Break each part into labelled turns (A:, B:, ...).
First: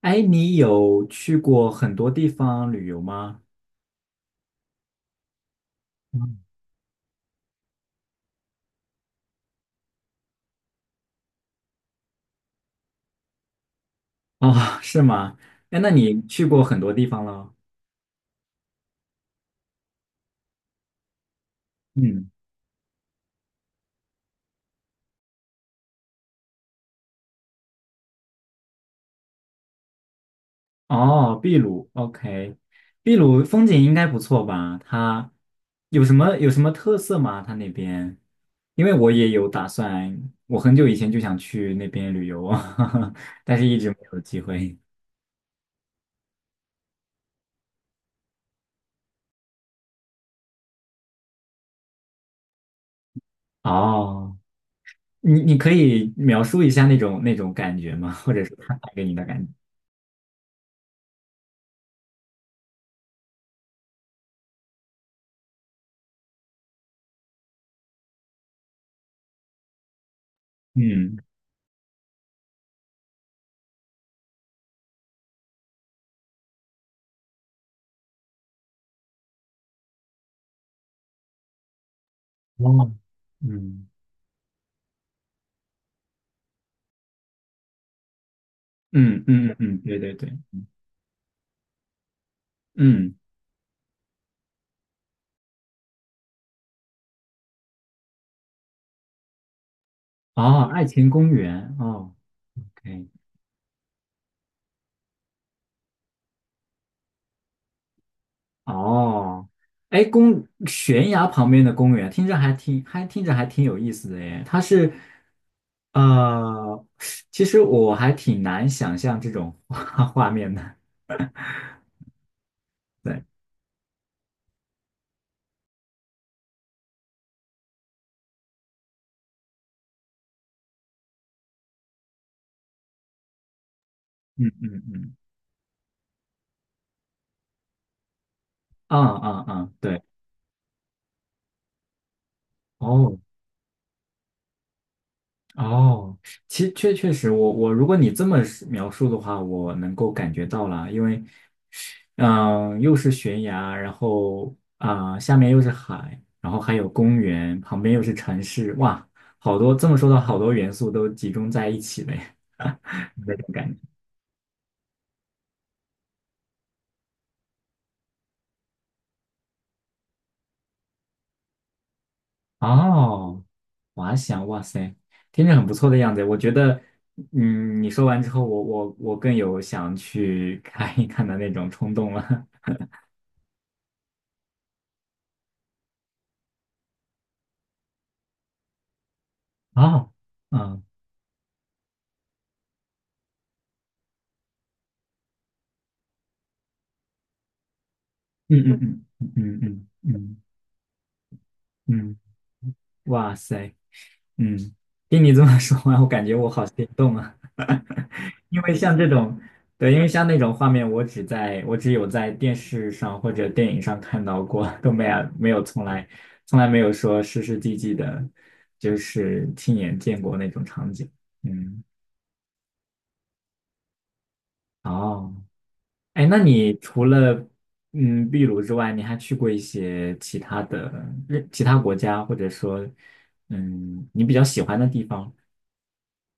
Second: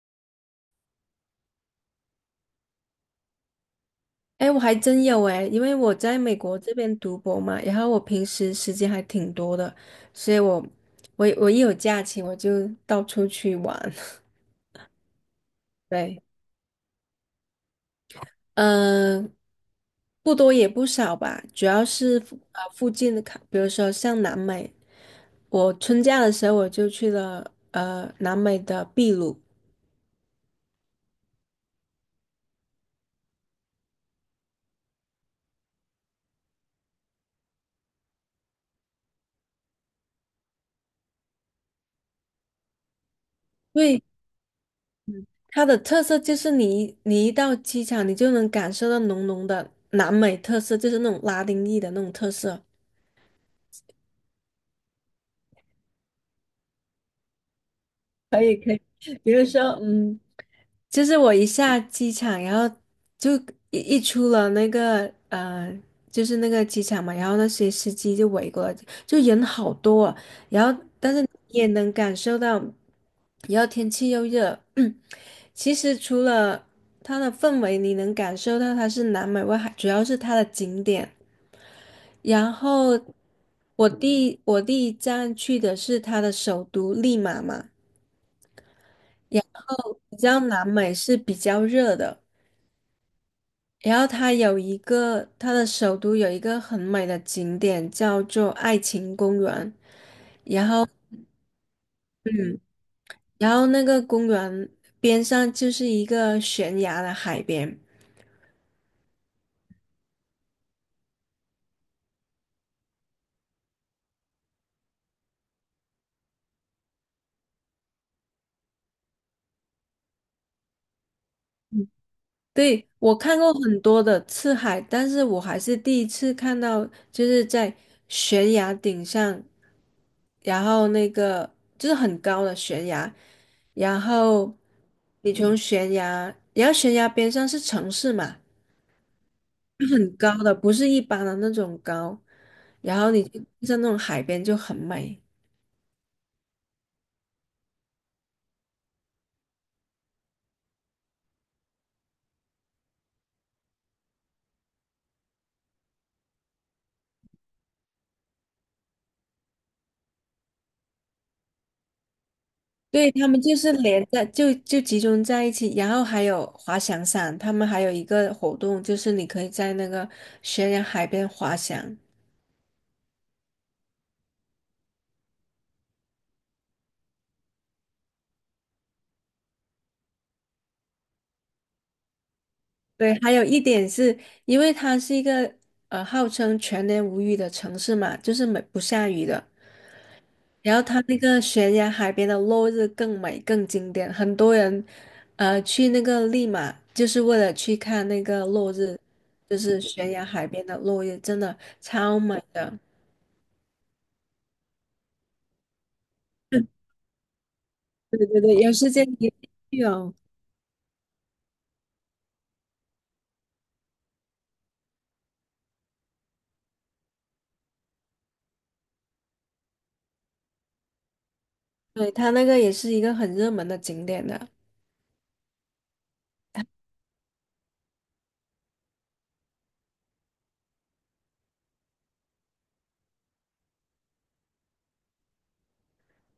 A: 哎，你有去过很多地方旅游吗？
B: 哎，我还真有哎，因为我在美
A: 嗯，
B: 国这边读博嘛，然后我平时时间还挺多的，所以我一有假期我就到处去玩。
A: 哦，是吗？哎，那你
B: 对，
A: 去过很多地方了？
B: 嗯、不多也不少吧，主要是
A: 嗯，
B: 附近的卡，比如说像南美，我春假的时候我就去了南美的秘鲁。
A: 哦，秘鲁，OK，秘鲁风景应该不错吧？它有什么特色吗？它那边，因为我也有打算，我很久以前就想去那边旅游，但是一
B: 因
A: 直没
B: 为
A: 有机会。
B: 它的特色就是你一到机场，你就能感受到浓浓的南美特色，就是那种拉丁裔的那种特色。
A: 哦，你可以描述一下那种感觉吗？或者是他带给你的
B: 比
A: 感
B: 如
A: 觉？
B: 说，就是我一下机场，然后就一出了就是那个机场嘛，然后那些司机就围过来，就人好多啊，然后但
A: 嗯
B: 是你也能感受到，然后天气又热。其实除了它的氛围，你能感受到它是南美外海，主要是它的景点。然
A: 哦，
B: 后
A: 嗯。
B: 我第一站去的是它的首都利马嘛，
A: 嗯嗯嗯嗯，对对
B: 你知
A: 对，
B: 道南美是比较热的。
A: 嗯，
B: 然后它有一个，它的首都有一个很美的景点叫做爱情公园，
A: 哦，爱情公园，哦，OK，
B: 然后那个公园边上就是一个悬崖的海边。
A: 哦，哎，公悬崖旁边的公园，听着还挺还听着还挺有意思的耶。它是呃，其实我还挺难想象这种画面的。
B: 对，我
A: 对，
B: 看过很多的次海，但是我还是第一次看到，就是在悬崖顶上，然后那个就是很高的悬崖，然
A: 嗯
B: 后
A: 嗯嗯，
B: 你从悬崖，然后悬崖边上是城市嘛。
A: 啊啊啊，对，
B: 很高的，不是一般的那种高。然后
A: 哦
B: 你像那种海边就很美。
A: 哦，其实确实我，我如果你这么描述的话，我能够感觉到了，因为。嗯，又是悬崖，然后下面又是海，然后还有公园，旁边又是城市，哇，好多，这么说的好多元素都集中在一起了耶，
B: 对，
A: 有
B: 他
A: 那
B: 们
A: 种
B: 就
A: 感
B: 是
A: 觉。
B: 连在就就集中在一起，然后还有滑翔伞，他们还有一个活动就是你可以在那个悬崖海边滑翔。
A: 哦，滑翔，哇塞，听着很不错的样子。我觉得，嗯，你说完之后，我更有想去看一看的那种冲动了。
B: 对，还有一点是因为它是一个号称全年无雨的城市嘛，就是没不下雨的，
A: 哦，
B: 然
A: 嗯
B: 后它那个悬崖海边的落日更美更经典，很多人去那个利马就是为了去看那个
A: 嗯
B: 落日，
A: 嗯
B: 就
A: 嗯
B: 是
A: 嗯
B: 悬崖
A: 嗯
B: 海边的落日，真的
A: 嗯，
B: 超美的。
A: 哇塞，嗯，听你这么说完，我感觉我好心 动啊！
B: 对对对，
A: 因
B: 有
A: 为
B: 时
A: 像
B: 间
A: 这
B: 一定
A: 种，
B: 去
A: 对，因为
B: 哦。
A: 像那种画面，我只有在电视上或者电影上看到过，都没有从来没有说实际的，就是亲眼见过那种场景。嗯，
B: 对，它那个也是一个很热门的景点的。
A: 哦，哎，那你除了秘鲁之外，你还去过一些其他的其他国家，或者说你比较喜欢的地方？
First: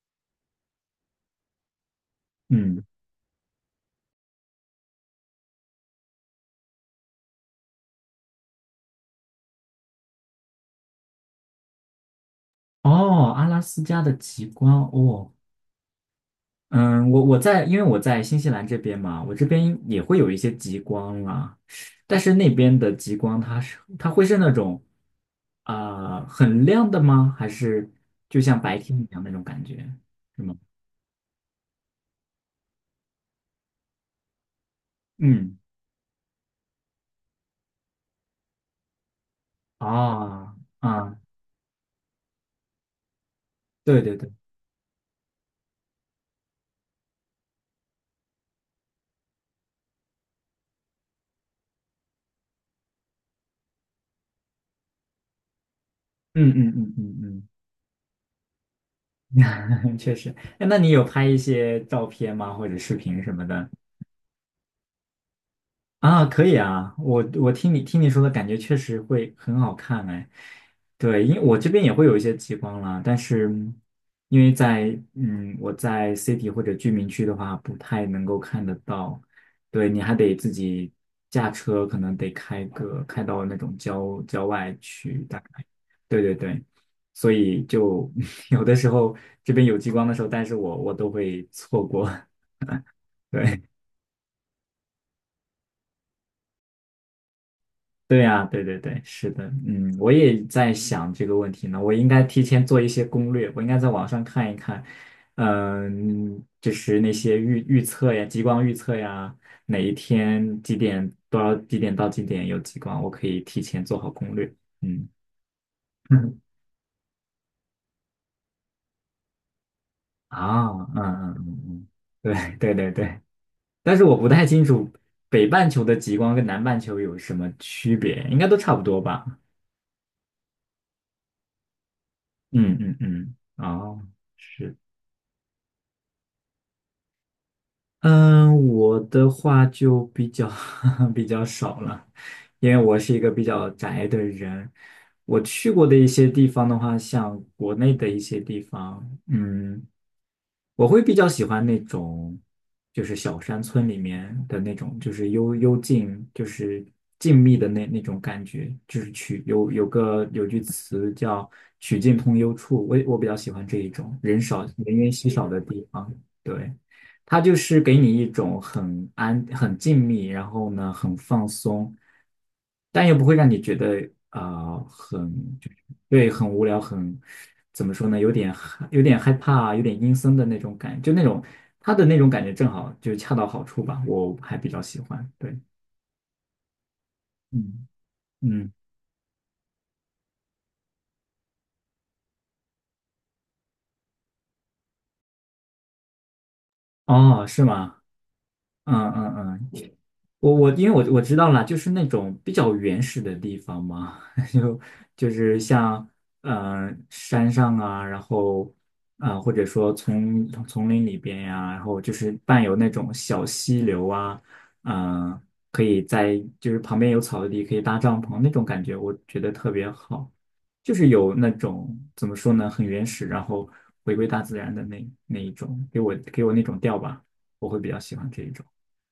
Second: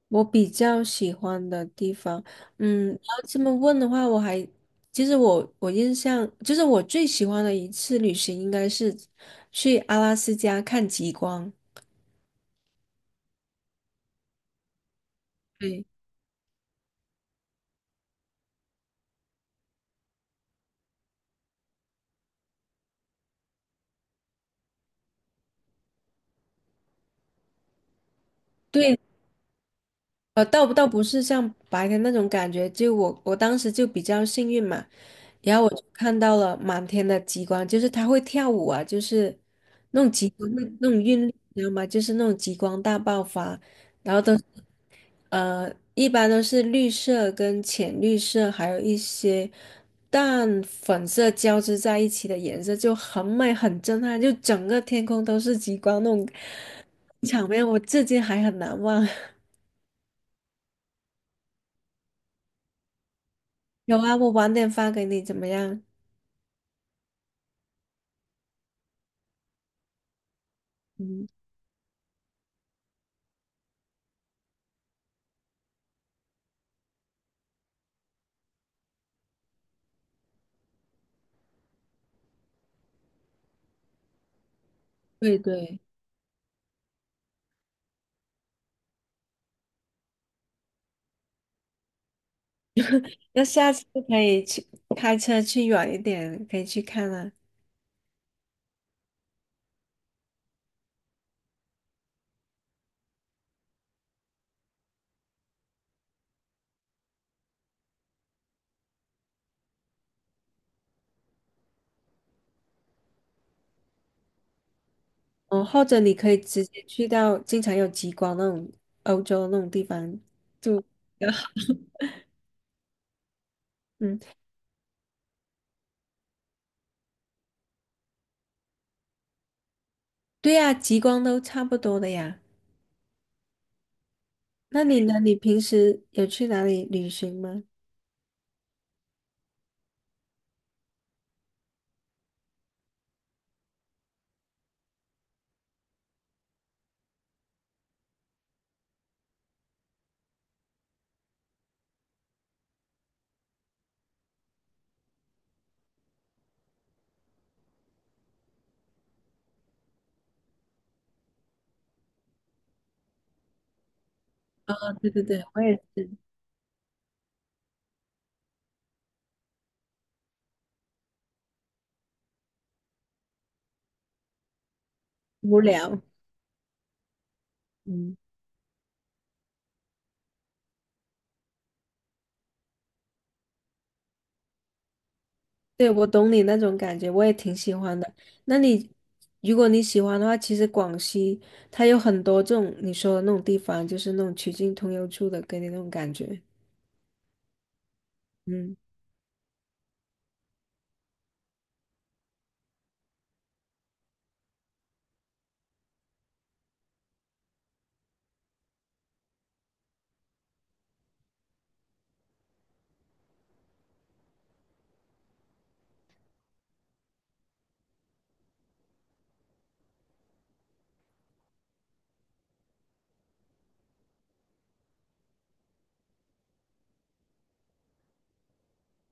B: 我比较喜欢的地方。
A: 嗯。
B: 嗯，然后这么问的话，其实我印象就是我最喜欢的一次旅行应该是去阿拉斯加看极光。
A: 哦，阿拉斯加的极光哦，
B: 对。
A: 嗯，我我在，因为我在新西兰这边嘛，我这边也会有一些极光啦，但是那边的极光它会是那种啊、很亮的吗？还是就像白天
B: 对，
A: 一样那种感觉，是
B: 呃，
A: 吗？
B: 倒不是像白天那种感觉，就我当时就比较幸运嘛，
A: 嗯，
B: 然后我就看到了满天的极光，就是它会跳舞啊，就是那种极光
A: 啊
B: 那种
A: 啊，
B: 韵律，你知道吗？就是那种极光大爆发，
A: 对
B: 然
A: 对
B: 后
A: 对，
B: 都是呃，一般都是绿色跟浅绿色，还有一些淡粉色交织在一起的颜色，就很美很震撼，就整个天空都是极光那种
A: 嗯嗯嗯嗯
B: 场面，我至今还很难忘。
A: 嗯，确实。哎，那你有拍一些照片吗？或者视频什么的？
B: 有啊，我晚点发给你，怎么样？
A: 啊，可以啊，我听你说的感觉确实会很好看哎，对，
B: 嗯，
A: 因为我这边也会有一些极光啦，但是因为我在 city 或者居民区的话，不太能够看得到，对，你还得自己驾车，可能得开到那种郊外去，大
B: 对
A: 概，
B: 对，
A: 对对对，所以就 有的时候这边有极光的时候，但是我都会错过，
B: 那
A: 对，
B: 下次可以去开车去远一点，可以去看啊。
A: 对呀，对对对，是的，嗯，我也在想这个问题呢。我应该提前做一些攻略，我应该在网上看一看，嗯，就是那些预测呀，极光预测呀，哪一天几点到几点有极光，我可以提前做好攻略。嗯，
B: 哦，或者你可以 直接去到经常有极光那种欧洲那种地方
A: 啊，
B: 就
A: 嗯
B: 比较
A: 嗯嗯
B: 好。
A: 嗯，对对对对，但是我
B: 嗯，
A: 不太清楚北半球的极光跟南半球有什么区别，应该都差不多吧？
B: 对呀，极光都差不多的呀。
A: 嗯嗯嗯，哦。是
B: 那你呢？你平时有去哪里旅行吗？
A: 嗯，我的话就比较 比较少了，因为我是一个比较宅的人。我去过的一些地方的话，像国内的一些地方，嗯。我会比较喜欢那种，就是小山村里面的那种，就是幽静，就是静谧的那种感觉。就是曲有有个有句词叫"曲径通幽处"，我比较喜欢这一种人少
B: 哦
A: 人
B: 对
A: 烟
B: 对
A: 稀
B: 对，
A: 少
B: 我
A: 的
B: 也
A: 地
B: 是。
A: 方。对，它就是给你一种很安、很静谧，然后呢很放松，但又不会让你觉得很
B: 无
A: 就是
B: 聊。
A: 对很无聊，很怎么说
B: 嗯。
A: 呢，有点害怕，有点阴森的那种感，就那种他的那种感觉正好就恰到好处吧，我还比较喜欢。对，
B: 对，我懂你那种感觉，我也挺喜
A: 嗯
B: 欢的。那
A: 嗯，
B: 你，如果你喜欢的话，其实广西它有很多这种你说的那种地方，就是那种曲径通幽处的，给你那种感觉。
A: 哦，是吗？
B: 嗯，
A: 嗯嗯嗯，因为我知道了，就是那种比较原始的地方嘛，就就是像山上啊，然后或者说丛林里边呀、然后就是伴有那种小溪流啊，嗯、可以在就是旁边有草地可以搭帐篷那种感觉，我觉得特别好，就是有那种怎么说呢，很原始，然后回归大自然的那一种，给我那种调吧，我会比较喜欢这一种。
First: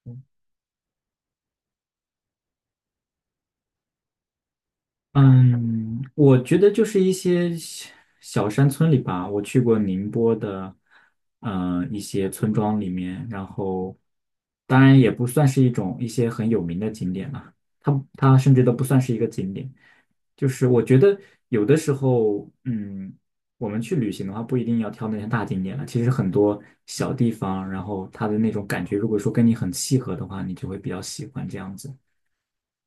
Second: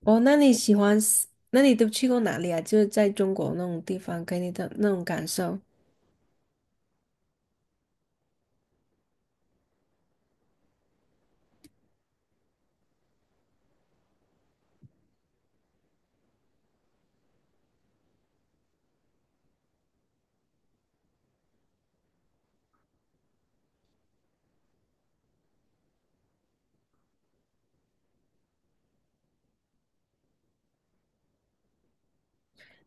B: 哦，那你喜欢那你都去过哪里啊？就是在中国那种地方，给你的那种感受。
A: 嗯，我觉得就是一些小山村里吧，我去过宁波的，一些村庄里面，然后当然也不算是一些很有名的景点了，它甚至都不算是一个景点，就是我觉得有的时候，嗯，我们去旅行的话，不一定要挑那些大景点了，其实很多小地方，然后它的那种感觉，如果说跟你很契合的话，你就会比较喜欢这样子，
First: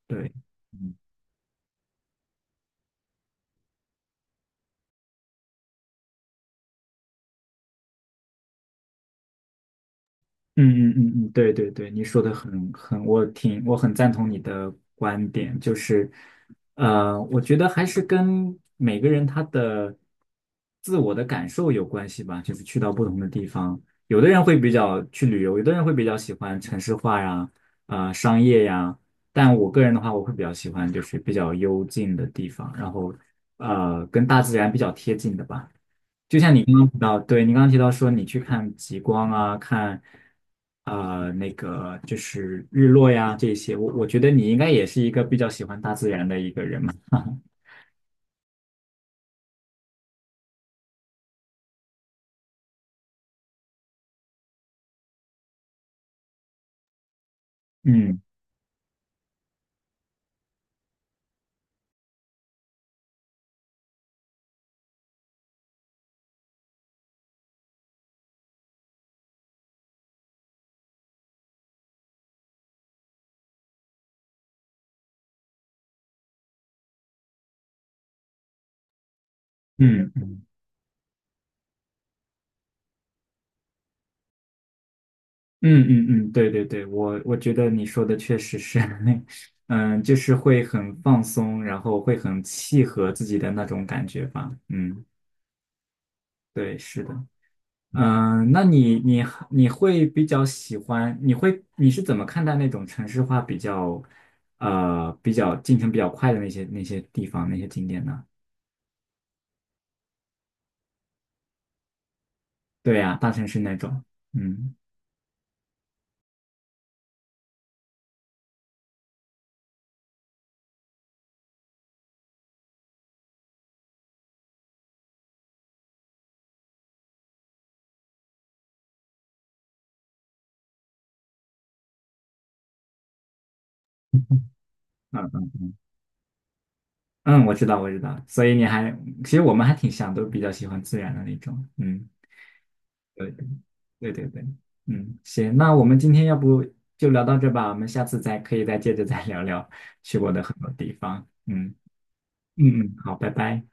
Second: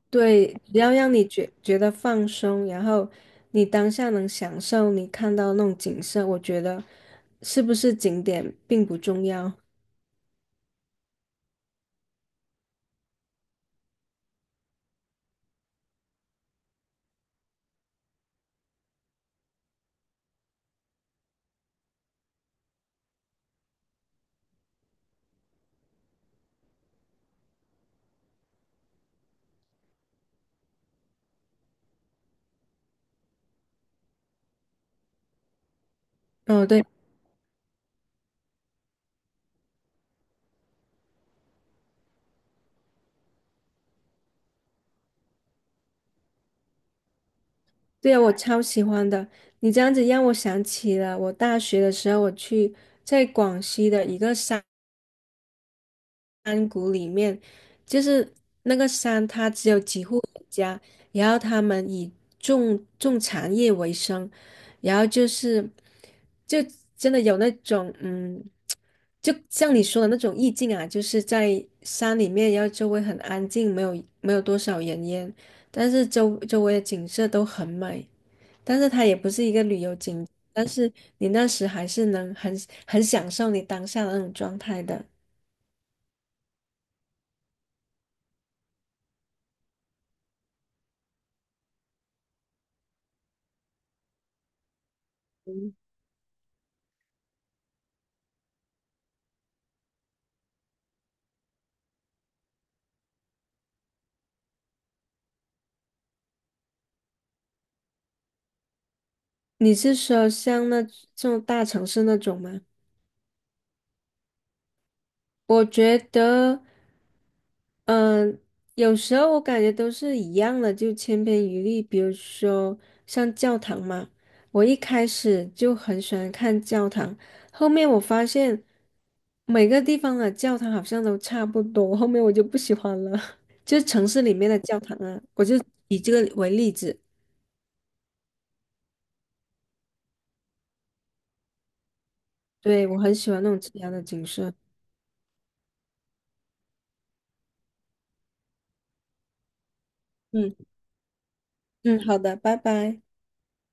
A: 对。
B: 对，只要让你觉得放松，然后你当下能享受你看到那种景色，我觉得是不是景点并不重要。
A: 嗯嗯嗯嗯，对对对，你说的很，我很赞同你的观点，就是，我觉得还是跟每个人他的自我的感受有关系吧，就是去到不同的地方，有的人会比较去旅游，有的人会比较喜欢城市化呀，商业呀，但我个人的话，我会比较喜欢就是比较幽静的地方，然后跟大自然比较贴近的吧。就像你
B: 嗯，
A: 刚
B: 对。
A: 刚提到，对你刚刚提到说你去看极光啊，看那个就是日落呀这些，我觉得你应该也是一个比较喜欢大自然的一个人嘛。
B: 对呀，我超喜欢的。你这样子让我想起了我大学的时候，我去在广西的一个山谷里面，就
A: 嗯
B: 是那个山它只有几户人家，然后他们以种茶叶为生，然后就是就真的有那种就像你说的那种意境啊，就是在山里面，然后周围很安静，没有多少人烟，但是周围的景色都很美。但是它也不是一个旅游景。
A: 嗯
B: 但是你那时还是能很享受你当下的那种状态的。
A: 嗯嗯嗯，对对对，我觉得你说的确实是，嗯，就是会很放松，然后会很契合自己的那种感觉吧。嗯，对，是的。嗯，那你会比较喜欢？你是怎么看待那种城市化比较，比较进程比较快的那些地方那些景点呢？
B: 你是说像这种大城市那种吗？
A: 对呀，大城市那种，嗯
B: 我觉得，嗯、有时候我感觉都是一样的，就千篇一律。比如说像教堂嘛，我一开始就很喜欢看教堂，后面我发现每个地方的教堂好像都差不多，后面我就不喜欢了。就是城市里面的教堂啊，我
A: 嗯
B: 就以这个为例子。
A: 嗯，我知道我知道，所以其实我们还挺像，都比较喜欢自然的那种，嗯，
B: 对，我很喜欢那种自然的
A: 对
B: 景
A: 对对，
B: 色。
A: 嗯，行，那我们今天要不就聊到这吧，我们下次再可以再接着再聊聊去过的很
B: 嗯
A: 多地方，嗯
B: 嗯，好的，拜
A: 嗯嗯，
B: 拜。
A: 好，拜拜。